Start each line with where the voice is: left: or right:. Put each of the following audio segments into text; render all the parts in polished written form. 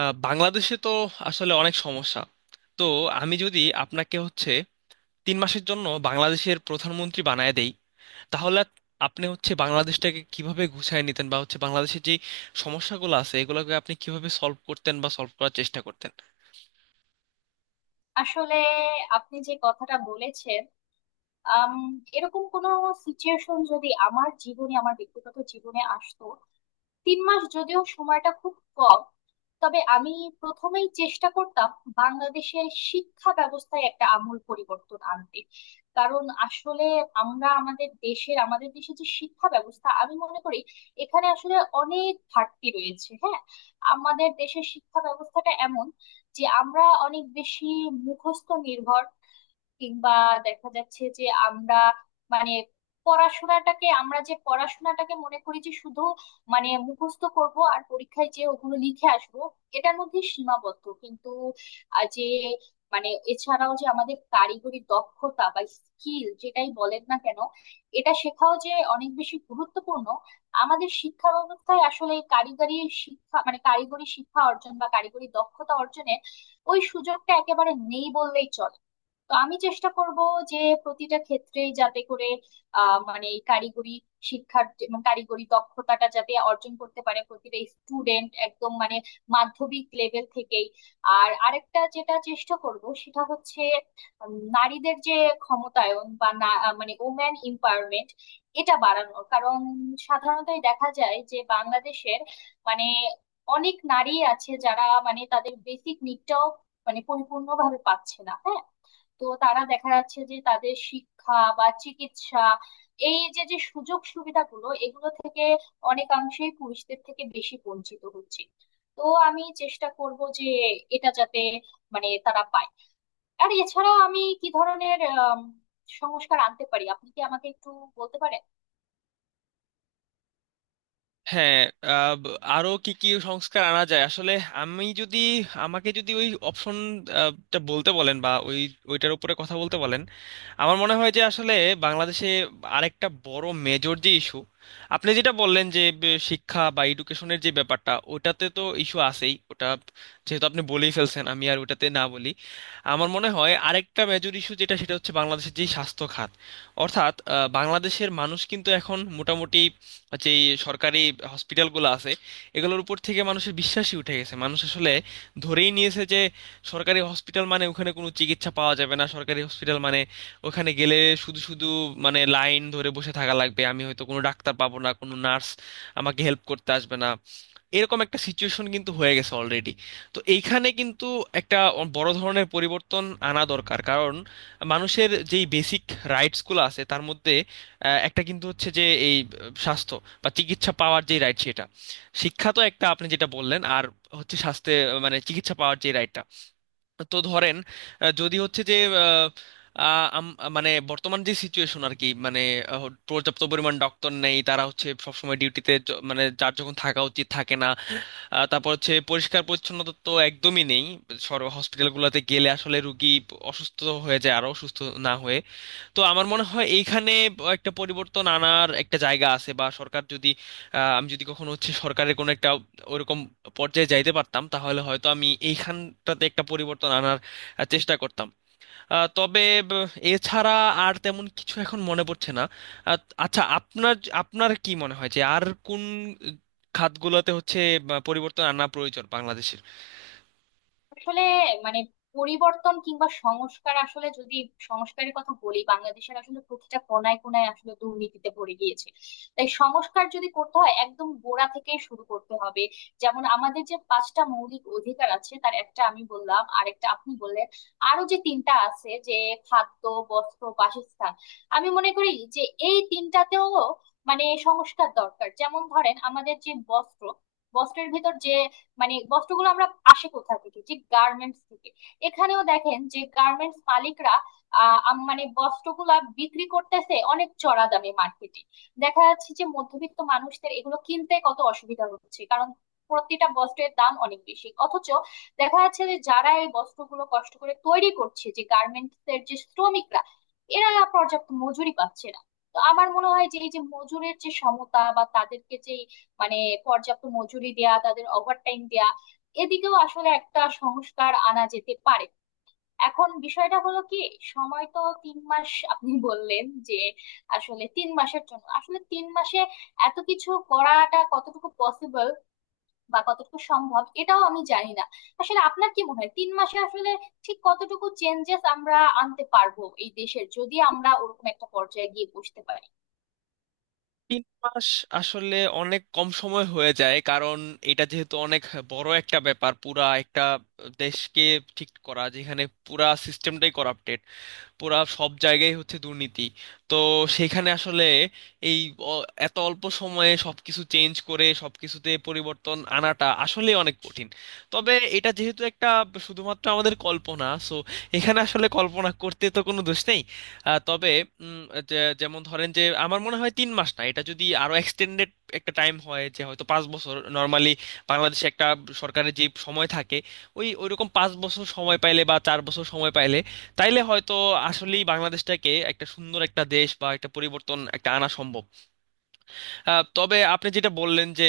right: বাংলাদেশে তো আসলে অনেক সমস্যা। তো আমি যদি আপনাকে হচ্ছে 3 মাসের জন্য বাংলাদেশের প্রধানমন্ত্রী বানায় দেই, তাহলে আপনি হচ্ছে বাংলাদেশটাকে কিভাবে গুছায় নিতেন, বা হচ্ছে বাংলাদেশের যে সমস্যাগুলো আছে এগুলোকে আপনি কিভাবে সলভ করতেন বা সলভ করার চেষ্টা করতেন?
left: আসলে আপনি যে কথাটা বলেছেন, আম, এরকম কোনো সিচুয়েশন যদি আমার জীবনে আমার ব্যক্তিগত জীবনে আসতো, 3 মাস যদিও সময়টা খুব কম, তবে আমি প্রথমেই চেষ্টা করতাম বাংলাদেশের শিক্ষা ব্যবস্থায় একটা আমূল পরিবর্তন আনতে। কারণ আসলে আমরা আমাদের দেশের আমাদের দেশে যে শিক্ষা ব্যবস্থা আমি মনে করি এখানে আসলে অনেক ঘাটতি রয়েছে। হ্যাঁ, আমাদের দেশের শিক্ষা ব্যবস্থাটা এমন যে আমরা অনেক বেশি মুখস্থ নির্ভর, কিংবা দেখা যাচ্ছে যে আমরা মানে পড়াশোনাটাকে আমরা যে পড়াশোনাটাকে মনে করি যে শুধু মানে মুখস্থ করব আর পরীক্ষায় যে ওগুলো লিখে আসবো, এটার মধ্যে সীমাবদ্ধ। কিন্তু আহ, যে মানে এছাড়াও যে আমাদের কারিগরি দক্ষতা বা স্কিল যেটাই বলেন না কেন, এটা শেখাও যে অনেক বেশি গুরুত্বপূর্ণ। আমাদের শিক্ষা ব্যবস্থায় আসলে এই কারিগরি শিক্ষা মানে কারিগরি শিক্ষা অর্জন বা কারিগরি দক্ষতা অর্জনের ওই সুযোগটা একেবারে নেই বললেই চলে। তো আমি চেষ্টা করব যে প্রতিটা ক্ষেত্রেই যাতে করে মানে এই কারিগরি মানে কারিগরি দক্ষতাটা যাতে অর্জন করতে পারে প্রতিটা স্টুডেন্ট, একদম মানে মাধ্যমিক লেভেল থেকেই। আর আরেকটা যেটা চেষ্টা করব সেটা হচ্ছে নারীদের যে ক্ষমতায়ন বা না মানে ওম্যান এম্পাওয়ারমেন্ট, এটা বাড়ানোর কারণ সাধারণতই দেখা যায় যে বাংলাদেশের মানে অনেক নারী আছে যারা মানে তাদের বেসিক নিডটাও মানে পরিপূর্ণভাবে পাচ্ছে না। হ্যাঁ, তো তারা দেখা যাচ্ছে যে তাদের শিক্ষা বা চিকিৎসা, এই যে যে সুযোগ সুবিধাগুলো, এগুলো থেকে অনেকাংশেই পুরুষদের থেকে বেশি বঞ্চিত হচ্ছে। তো আমি চেষ্টা করব যে এটা যাতে মানে তারা পায়। আর এছাড়া আমি কি ধরনের সংস্কার আনতে পারি, আপনি কি আমাকে একটু বলতে পারেন?
right: হ্যাঁ। আহ, ব- আরো কি কি সংস্কার আনা যায় আসলে? আমি যদি, আমাকে যদি ওই অপশনটা বলতে বলেন বা ওইটার উপরে কথা বলতে বলেন, আমার মনে হয় যে আসলে বাংলাদেশে আরেকটা বড় মেজর যে ইস্যু, আপনি যেটা বললেন যে শিক্ষা বা এডুকেশনের যে ব্যাপারটা, ওটাতে তো ইস্যু আছেই, ওটা যেহেতু আপনি বলেই ফেলছেন আমি আর ওটাতে না বলি। আমার মনে হয় আরেকটা মেজর ইস্যু যেটা, সেটা হচ্ছে বাংলাদেশের যে স্বাস্থ্য খাত। অর্থাৎ বাংলাদেশের মানুষ কিন্তু এখন মোটামুটি যে সরকারি হসপিটালগুলো আছে এগুলোর উপর থেকে মানুষের বিশ্বাসই উঠে গেছে। মানুষ আসলে ধরেই নিয়েছে যে সরকারি হসপিটাল মানে ওখানে কোনো চিকিৎসা পাওয়া যাবে না, সরকারি হসপিটাল মানে ওখানে গেলে শুধু শুধু মানে লাইন ধরে বসে থাকা লাগবে, আমি হয়তো কোনো ডাক্তার পাবো না, কোনো নার্স আমাকে হেল্প করতে আসবে না। এরকম একটা সিচুয়েশন কিন্তু হয়ে গেছে অলরেডি। তো এইখানে কিন্তু একটা বড় ধরনের পরিবর্তন আনা দরকার, কারণ মানুষের যেই বেসিক রাইটসগুলো আছে তার মধ্যে একটা কিন্তু হচ্ছে যে এই স্বাস্থ্য বা চিকিৎসা পাওয়ার যে রাইট, সেটা। শিক্ষা তো একটা আপনি যেটা বললেন, আর হচ্ছে স্বাস্থ্যে মানে চিকিৎসা পাওয়ার যে রাইটটা। তো ধরেন যদি হচ্ছে যে আহ, আহ, আম- মানে বর্তমান যে সিচুয়েশন আর কি, মানে আহ, পর্যাপ্ত পরিমাণ ডক্টর নেই, তারা হচ্ছে সবসময় ডিউটিতে মানে যার যখন থাকা উচিত থাকে না। তারপর হচ্ছে পরিষ্কার পরিচ্ছন্নতা তো একদমই নেই, সর হসপিটালগুলোতে গেলে আসলে রুগী অসুস্থ হয়ে যায় আরো, অসুস্থ না হয়ে। তো আমার মনে হয় এইখানে একটা পরিবর্তন আনার একটা জায়গা আছে। বা সরকার যদি আমি যদি কখনো হচ্ছে সরকারের কোনো একটা ওরকম পর্যায়ে যাইতে পারতাম, তাহলে হয়তো আমি এইখানটাতে একটা পরিবর্তন আনার চেষ্টা করতাম। তবে ব- এছাড়া আর তেমন কিছু এখন মনে পড়ছে না। আহ, আচ্ছা, আপনার আপনার কি মনে হয় যে আর কোন খাতগুলোতে হচ্ছে বা পরিবর্তন আনা প্রয়োজন বাংলাদেশের?
left: আসলে মানে পরিবর্তন কিংবা সংস্কার, আসলে যদি সংস্কারের কথা বলি, বাংলাদেশের আসলে প্রতিটা কোনায় কোনায় আসলে দুর্নীতিতে ভরে গিয়েছে। তাই সংস্কার যদি করতে হয় একদম গোড়া থেকে শুরু করতে হবে। যেমন আমাদের যে 5টা মৌলিক অধিকার আছে তার একটা আমি বললাম, আরেকটা আপনি বললেন। আরো যে 3টা আছে, যে খাদ্য, বস্ত্র, বাসস্থান, আমি মনে করি যে এই 3টাতেও মানে সংস্কার দরকার। যেমন ধরেন আমাদের যে বস্ত্র, বস্ত্রের ভিতর যে মানে বস্ত্রগুলো আমরা আসে কোথা থেকে, যে গার্মেন্টস থেকে। এখানেও দেখেন যে গার্মেন্টস মালিকরা মানে বস্ত্রগুলা বিক্রি করতেছে অনেক চড়া দামে মার্কেটে। দেখা যাচ্ছে যে মধ্যবিত্ত মানুষদের এগুলো কিনতে কত অসুবিধা হচ্ছে, কারণ প্রতিটা বস্ত্রের দাম অনেক বেশি। অথচ দেখা যাচ্ছে যে যারা এই বস্ত্রগুলো কষ্ট করে তৈরি করছে, যে গার্মেন্টস এর যে শ্রমিকরা, এরা পর্যাপ্ত মজুরি পাচ্ছে না। তো আমার মনে হয় যে এই যে মজুরির যে সমতা বা তাদেরকে যে মানে পর্যাপ্ত মজুরি দেয়া, তাদের ওভারটাইম দেয়া, এদিকেও আসলে একটা সংস্কার আনা যেতে পারে। এখন বিষয়টা হলো কি, সময় তো 3 মাস আপনি বললেন যে, আসলে 3 মাসের জন্য আসলে 3 মাসে এত কিছু করাটা কতটুকু পসিবল বা কতটুকু সম্ভব, এটাও আমি জানি না। আসলে আপনার কি মনে হয় 3 মাসে আসলে ঠিক কতটুকু চেঞ্জেস আমরা আনতে পারবো এই দেশের, যদি আমরা ওরকম একটা পর্যায়ে গিয়ে বসতে পারি?
right: তিন মাস আসলে অনেক কম সময় হয়ে যায়, কারণ এটা যেহেতু অনেক বড় একটা ব্যাপার, পুরা একটা দেশকে ঠিক করা, যেখানে পুরা সিস্টেমটাই করাপ্টেড, পুরা সব জায়গায় হচ্ছে দুর্নীতি। তো সেখানে আসলে এই এত অল্প সময়ে সবকিছু চেঞ্জ করে সবকিছুতে পরিবর্তন আনাটা আসলে অনেক কঠিন। তবে এটা যেহেতু একটা শুধুমাত্র আমাদের কল্পনা, সো এখানে আসলে কল্পনা করতে তো কোনো দোষ নেই। তবে উম, যেমন ধরেন যে আমার মনে হয় 3 মাস না, এটা যদি আরো এক্সটেন্ডেড একটা টাইম হয়, যে হয়তো 5 বছর, নর্মালি বাংলাদেশে একটা সরকারের যে সময় থাকে ওইরকম 5 বছর সময় পাইলে বা 4 বছর সময় পাইলে, তাইলে হয়তো আসলেই বাংলাদেশটাকে একটা সুন্দর একটা দেশ বা একটা পরিবর্তন একটা আনা সম্ভব। তবে আপনি যেটা বললেন যে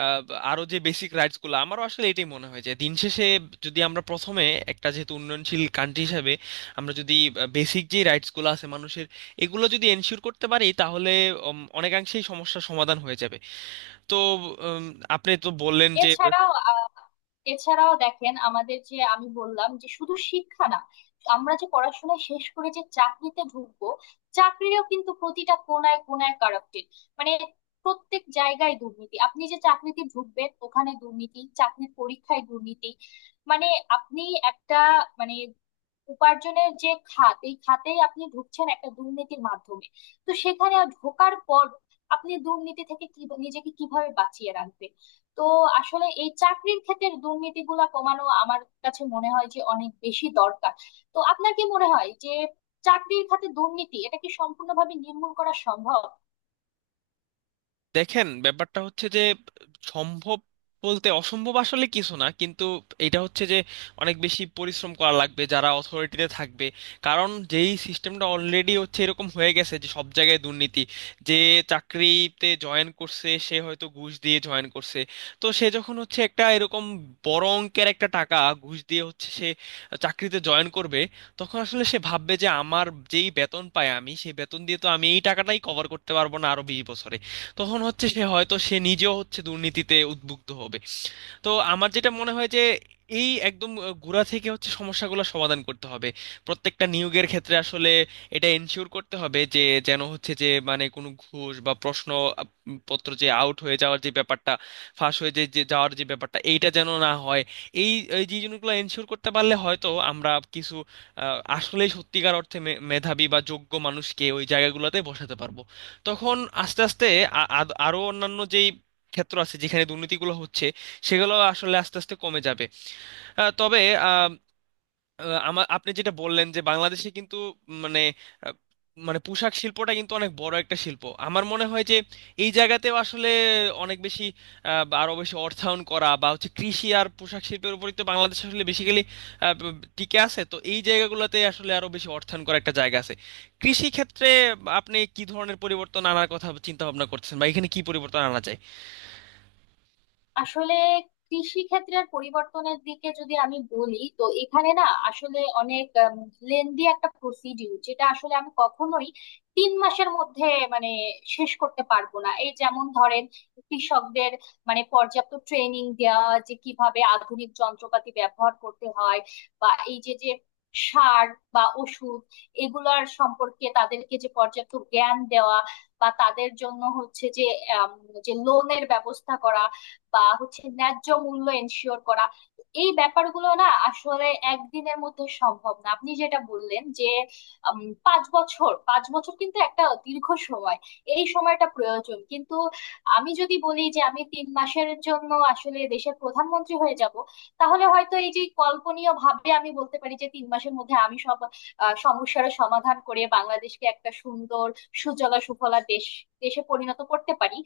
right: আহ, আরো যে বেসিক রাইটস গুলো, আমারও আসলে এটাই মনে হয় যে দিন শেষে যদি আমরা প্রথমে একটা যেহেতু উন্নয়নশীল কান্ট্রি হিসেবে আমরা যদি বেসিক যে রাইটস গুলো আছে মানুষের, এগুলো যদি এনশিওর করতে পারি, তাহলে অনেকাংশেই সমস্যার সমাধান হয়ে যাবে। তো উম, আপনি তো বললেন যে
left: এছাড়াও আহ, এছাড়াও দেখেন আমাদের যে আমি বললাম যে শুধু শিক্ষা না, আমরা যে পড়াশোনা শেষ করে যে চাকরিতে ঢুকবো, চাকরিরও কিন্তু প্রতিটা কোনায় কোনায় কারাপ্টেড। মানে প্রত্যেক জায়গায় দুর্নীতি, আপনি যে চাকরিতে ঢুকবেন ওখানে দুর্নীতি, চাকরির পরীক্ষায় দুর্নীতি। মানে আপনি একটা মানে উপার্জনের যে খাত, এই খাতেই আপনি ঢুকছেন একটা দুর্নীতির মাধ্যমে। তো সেখানে ঢোকার পর আপনি দুর্নীতি থেকে কি নিজেকে কিভাবে বাঁচিয়ে রাখবেন? তো আসলে এই চাকরির ক্ষেত্রে দুর্নীতিগুলা কমানো আমার কাছে মনে হয় যে অনেক বেশি দরকার। তো আপনার কি মনে হয় যে চাকরির খাতে দুর্নীতি, এটা কি সম্পূর্ণভাবে নির্মূল করা সম্ভব?
right: দেখেন, ব্যাপারটা হচ্ছে যে সম্ভব বলতে অসম্ভব আসলে কিছু না, কিন্তু এটা হচ্ছে যে অনেক বেশি পরিশ্রম করা লাগবে যারা অথরিটিতে থাকবে। কারণ যেই সিস্টেমটা অলরেডি হচ্ছে এরকম হয়ে গেছে যে সব জায়গায় দুর্নীতি, যে চাকরিতে জয়েন করছে সে হয়তো ঘুষ দিয়ে জয়েন করছে। তো সে যখন হচ্ছে একটা এরকম বড় অঙ্কের একটা টাকা ঘুষ দিয়ে হচ্ছে সে চাকরিতে জয়েন করবে, তখন আসলে সে ভাববে যে আমার যেই বেতন পাই আমি সেই বেতন দিয়ে তো আমি এই টাকাটাই কভার করতে পারবো না আরো 20 বছরে। তখন হচ্ছে সে হয়তো সে নিজেও হচ্ছে দুর্নীতিতে উদ্বুদ্ধ হবে। তো আমার যেটা মনে হয় যে এই একদম গোড়া থেকে হচ্ছে সমস্যাগুলো সমাধান করতে হবে। প্রত্যেকটা নিয়োগের ক্ষেত্রে আসলে এটা এনশিওর করতে হবে যে যেন হচ্ছে যে মানে কোনো ঘুষ বা প্রশ্ন আপ- পত্র যে আউট হয়ে যাওয়ার যে ব্যাপারটা, ফাঁস হয়ে যে যে যাওয়ার যে ব্যাপারটা, এইটা যেন না হয়। এই এই যে জিনিসগুলো এনশিওর করতে পারলে হয়তো আমরা কিছু আসলে সত্যিকার অর্থে মেধাবী বা যোগ্য মানুষকে ওই জায়গাগুলোতে বসাতে পারবো। তখন আস্তে আস্তে আরো অন্যান্য যেই ক্ষেত্র আছে যেখানে দুর্নীতিগুলো হচ্ছে সেগুলো আসলে আস্তে আস্তে কমে যাবে। তবে আমার, আপনি যেটা বললেন যে বাংলাদেশে কিন্তু মানে আহ, মানে পোশাক শিল্পটা কিন্তু অনেক বড় একটা শিল্প, আমার মনে হয় যে এই জায়গাতেও আসলে অনেক বেশি বা আরো বেশি অর্থায়ন করা, বা হচ্ছে কৃষি আর পোশাক শিল্পের উপরই তো বাংলাদেশ আসলে বেসিক্যালি টিকে আছে, তো এই জায়গাগুলোতে আসলে আরো বেশি অর্থায়ন করা একটা জায়গা আছে। কৃষি ক্ষেত্রে আপনি কি ধরনের পরিবর্তন আনার কথা চিন্তা ভাবনা করতেছেন বা এখানে কি পরিবর্তন আনা যায়?
left: আসলে কৃষি ক্ষেত্রের পরিবর্তনের দিকে যদি আমি বলি, তো এখানে না আসলে অনেক লেন্দি একটা প্রসিডিউর, যেটা আসলে আমি কখনোই 3 মাসের মধ্যে মানে শেষ করতে পারবো না। এই যেমন ধরেন কৃষকদের মানে পর্যাপ্ত ট্রেনিং দেওয়া যে কিভাবে আধুনিক যন্ত্রপাতি ব্যবহার করতে হয়, বা এই যে যে সার বা ওষুধ, এগুলার সম্পর্কে তাদেরকে যে পর্যাপ্ত জ্ঞান দেওয়া, বা তাদের জন্য হচ্ছে যে আম, যে লোনের ব্যবস্থা করা, বা হচ্ছে ন্যায্য মূল্য এনশিওর করা, এই ব্যাপারগুলো না আসলে একদিনের মধ্যে সম্ভব না। আপনি যেটা বললেন যে উম, 5 বছর, 5 বছর কিন্তু একটা দীর্ঘ সময়, এই সময়টা প্রয়োজন। কিন্তু আমি যদি বলি যে আমি 3 মাসের জন্য আসলে দেশের প্রধানমন্ত্রী হয়ে যাব, তাহলে হয়তো এই যে কল্পনীয় ভাবে আমি বলতে পারি যে 3 মাসের মধ্যে আমি সব সমস্যার সমাধান করে বাংলাদেশকে একটা সুন্দর সুজলা সুফলা দেশে পরিণত করতে পারি।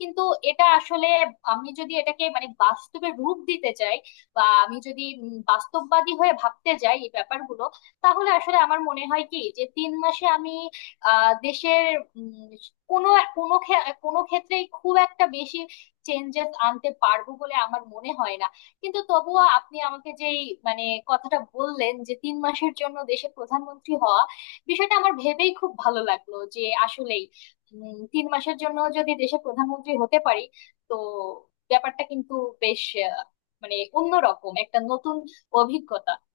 left: কিন্তু এটা আসলে, আমি যদি এটাকে মানে বাস্তবে রূপ দিতে চাই বা আমি যদি বাস্তববাদী হয়ে ভাবতে যাই এই ব্যাপারগুলো, তাহলে আসলে আমার মনে হয় কি যে 3 মাসে আমি দেশের উম, কোনো কোনো ক্ষে- কোনো ক্ষেত্রেই খুব একটা বেশি চেঞ্জেস আনতে পারবো বলে আমার মনে হয় না। কিন্তু তবুও আপনি আমাকে যেই মানে কথাটা বললেন যে 3 মাসের জন্য দেশের প্রধানমন্ত্রী হওয়া, বিষয়টা আমার ভেবেই খুব ভালো লাগলো। যে আসলে 3 মাসের জন্য যদি দেশের প্রধানমন্ত্রী হতে পারি, তো ব্যাপারটা কিন্তু বেশ আহ, মানে অন্যরকম একটা নতুন অভিজ্ঞতা।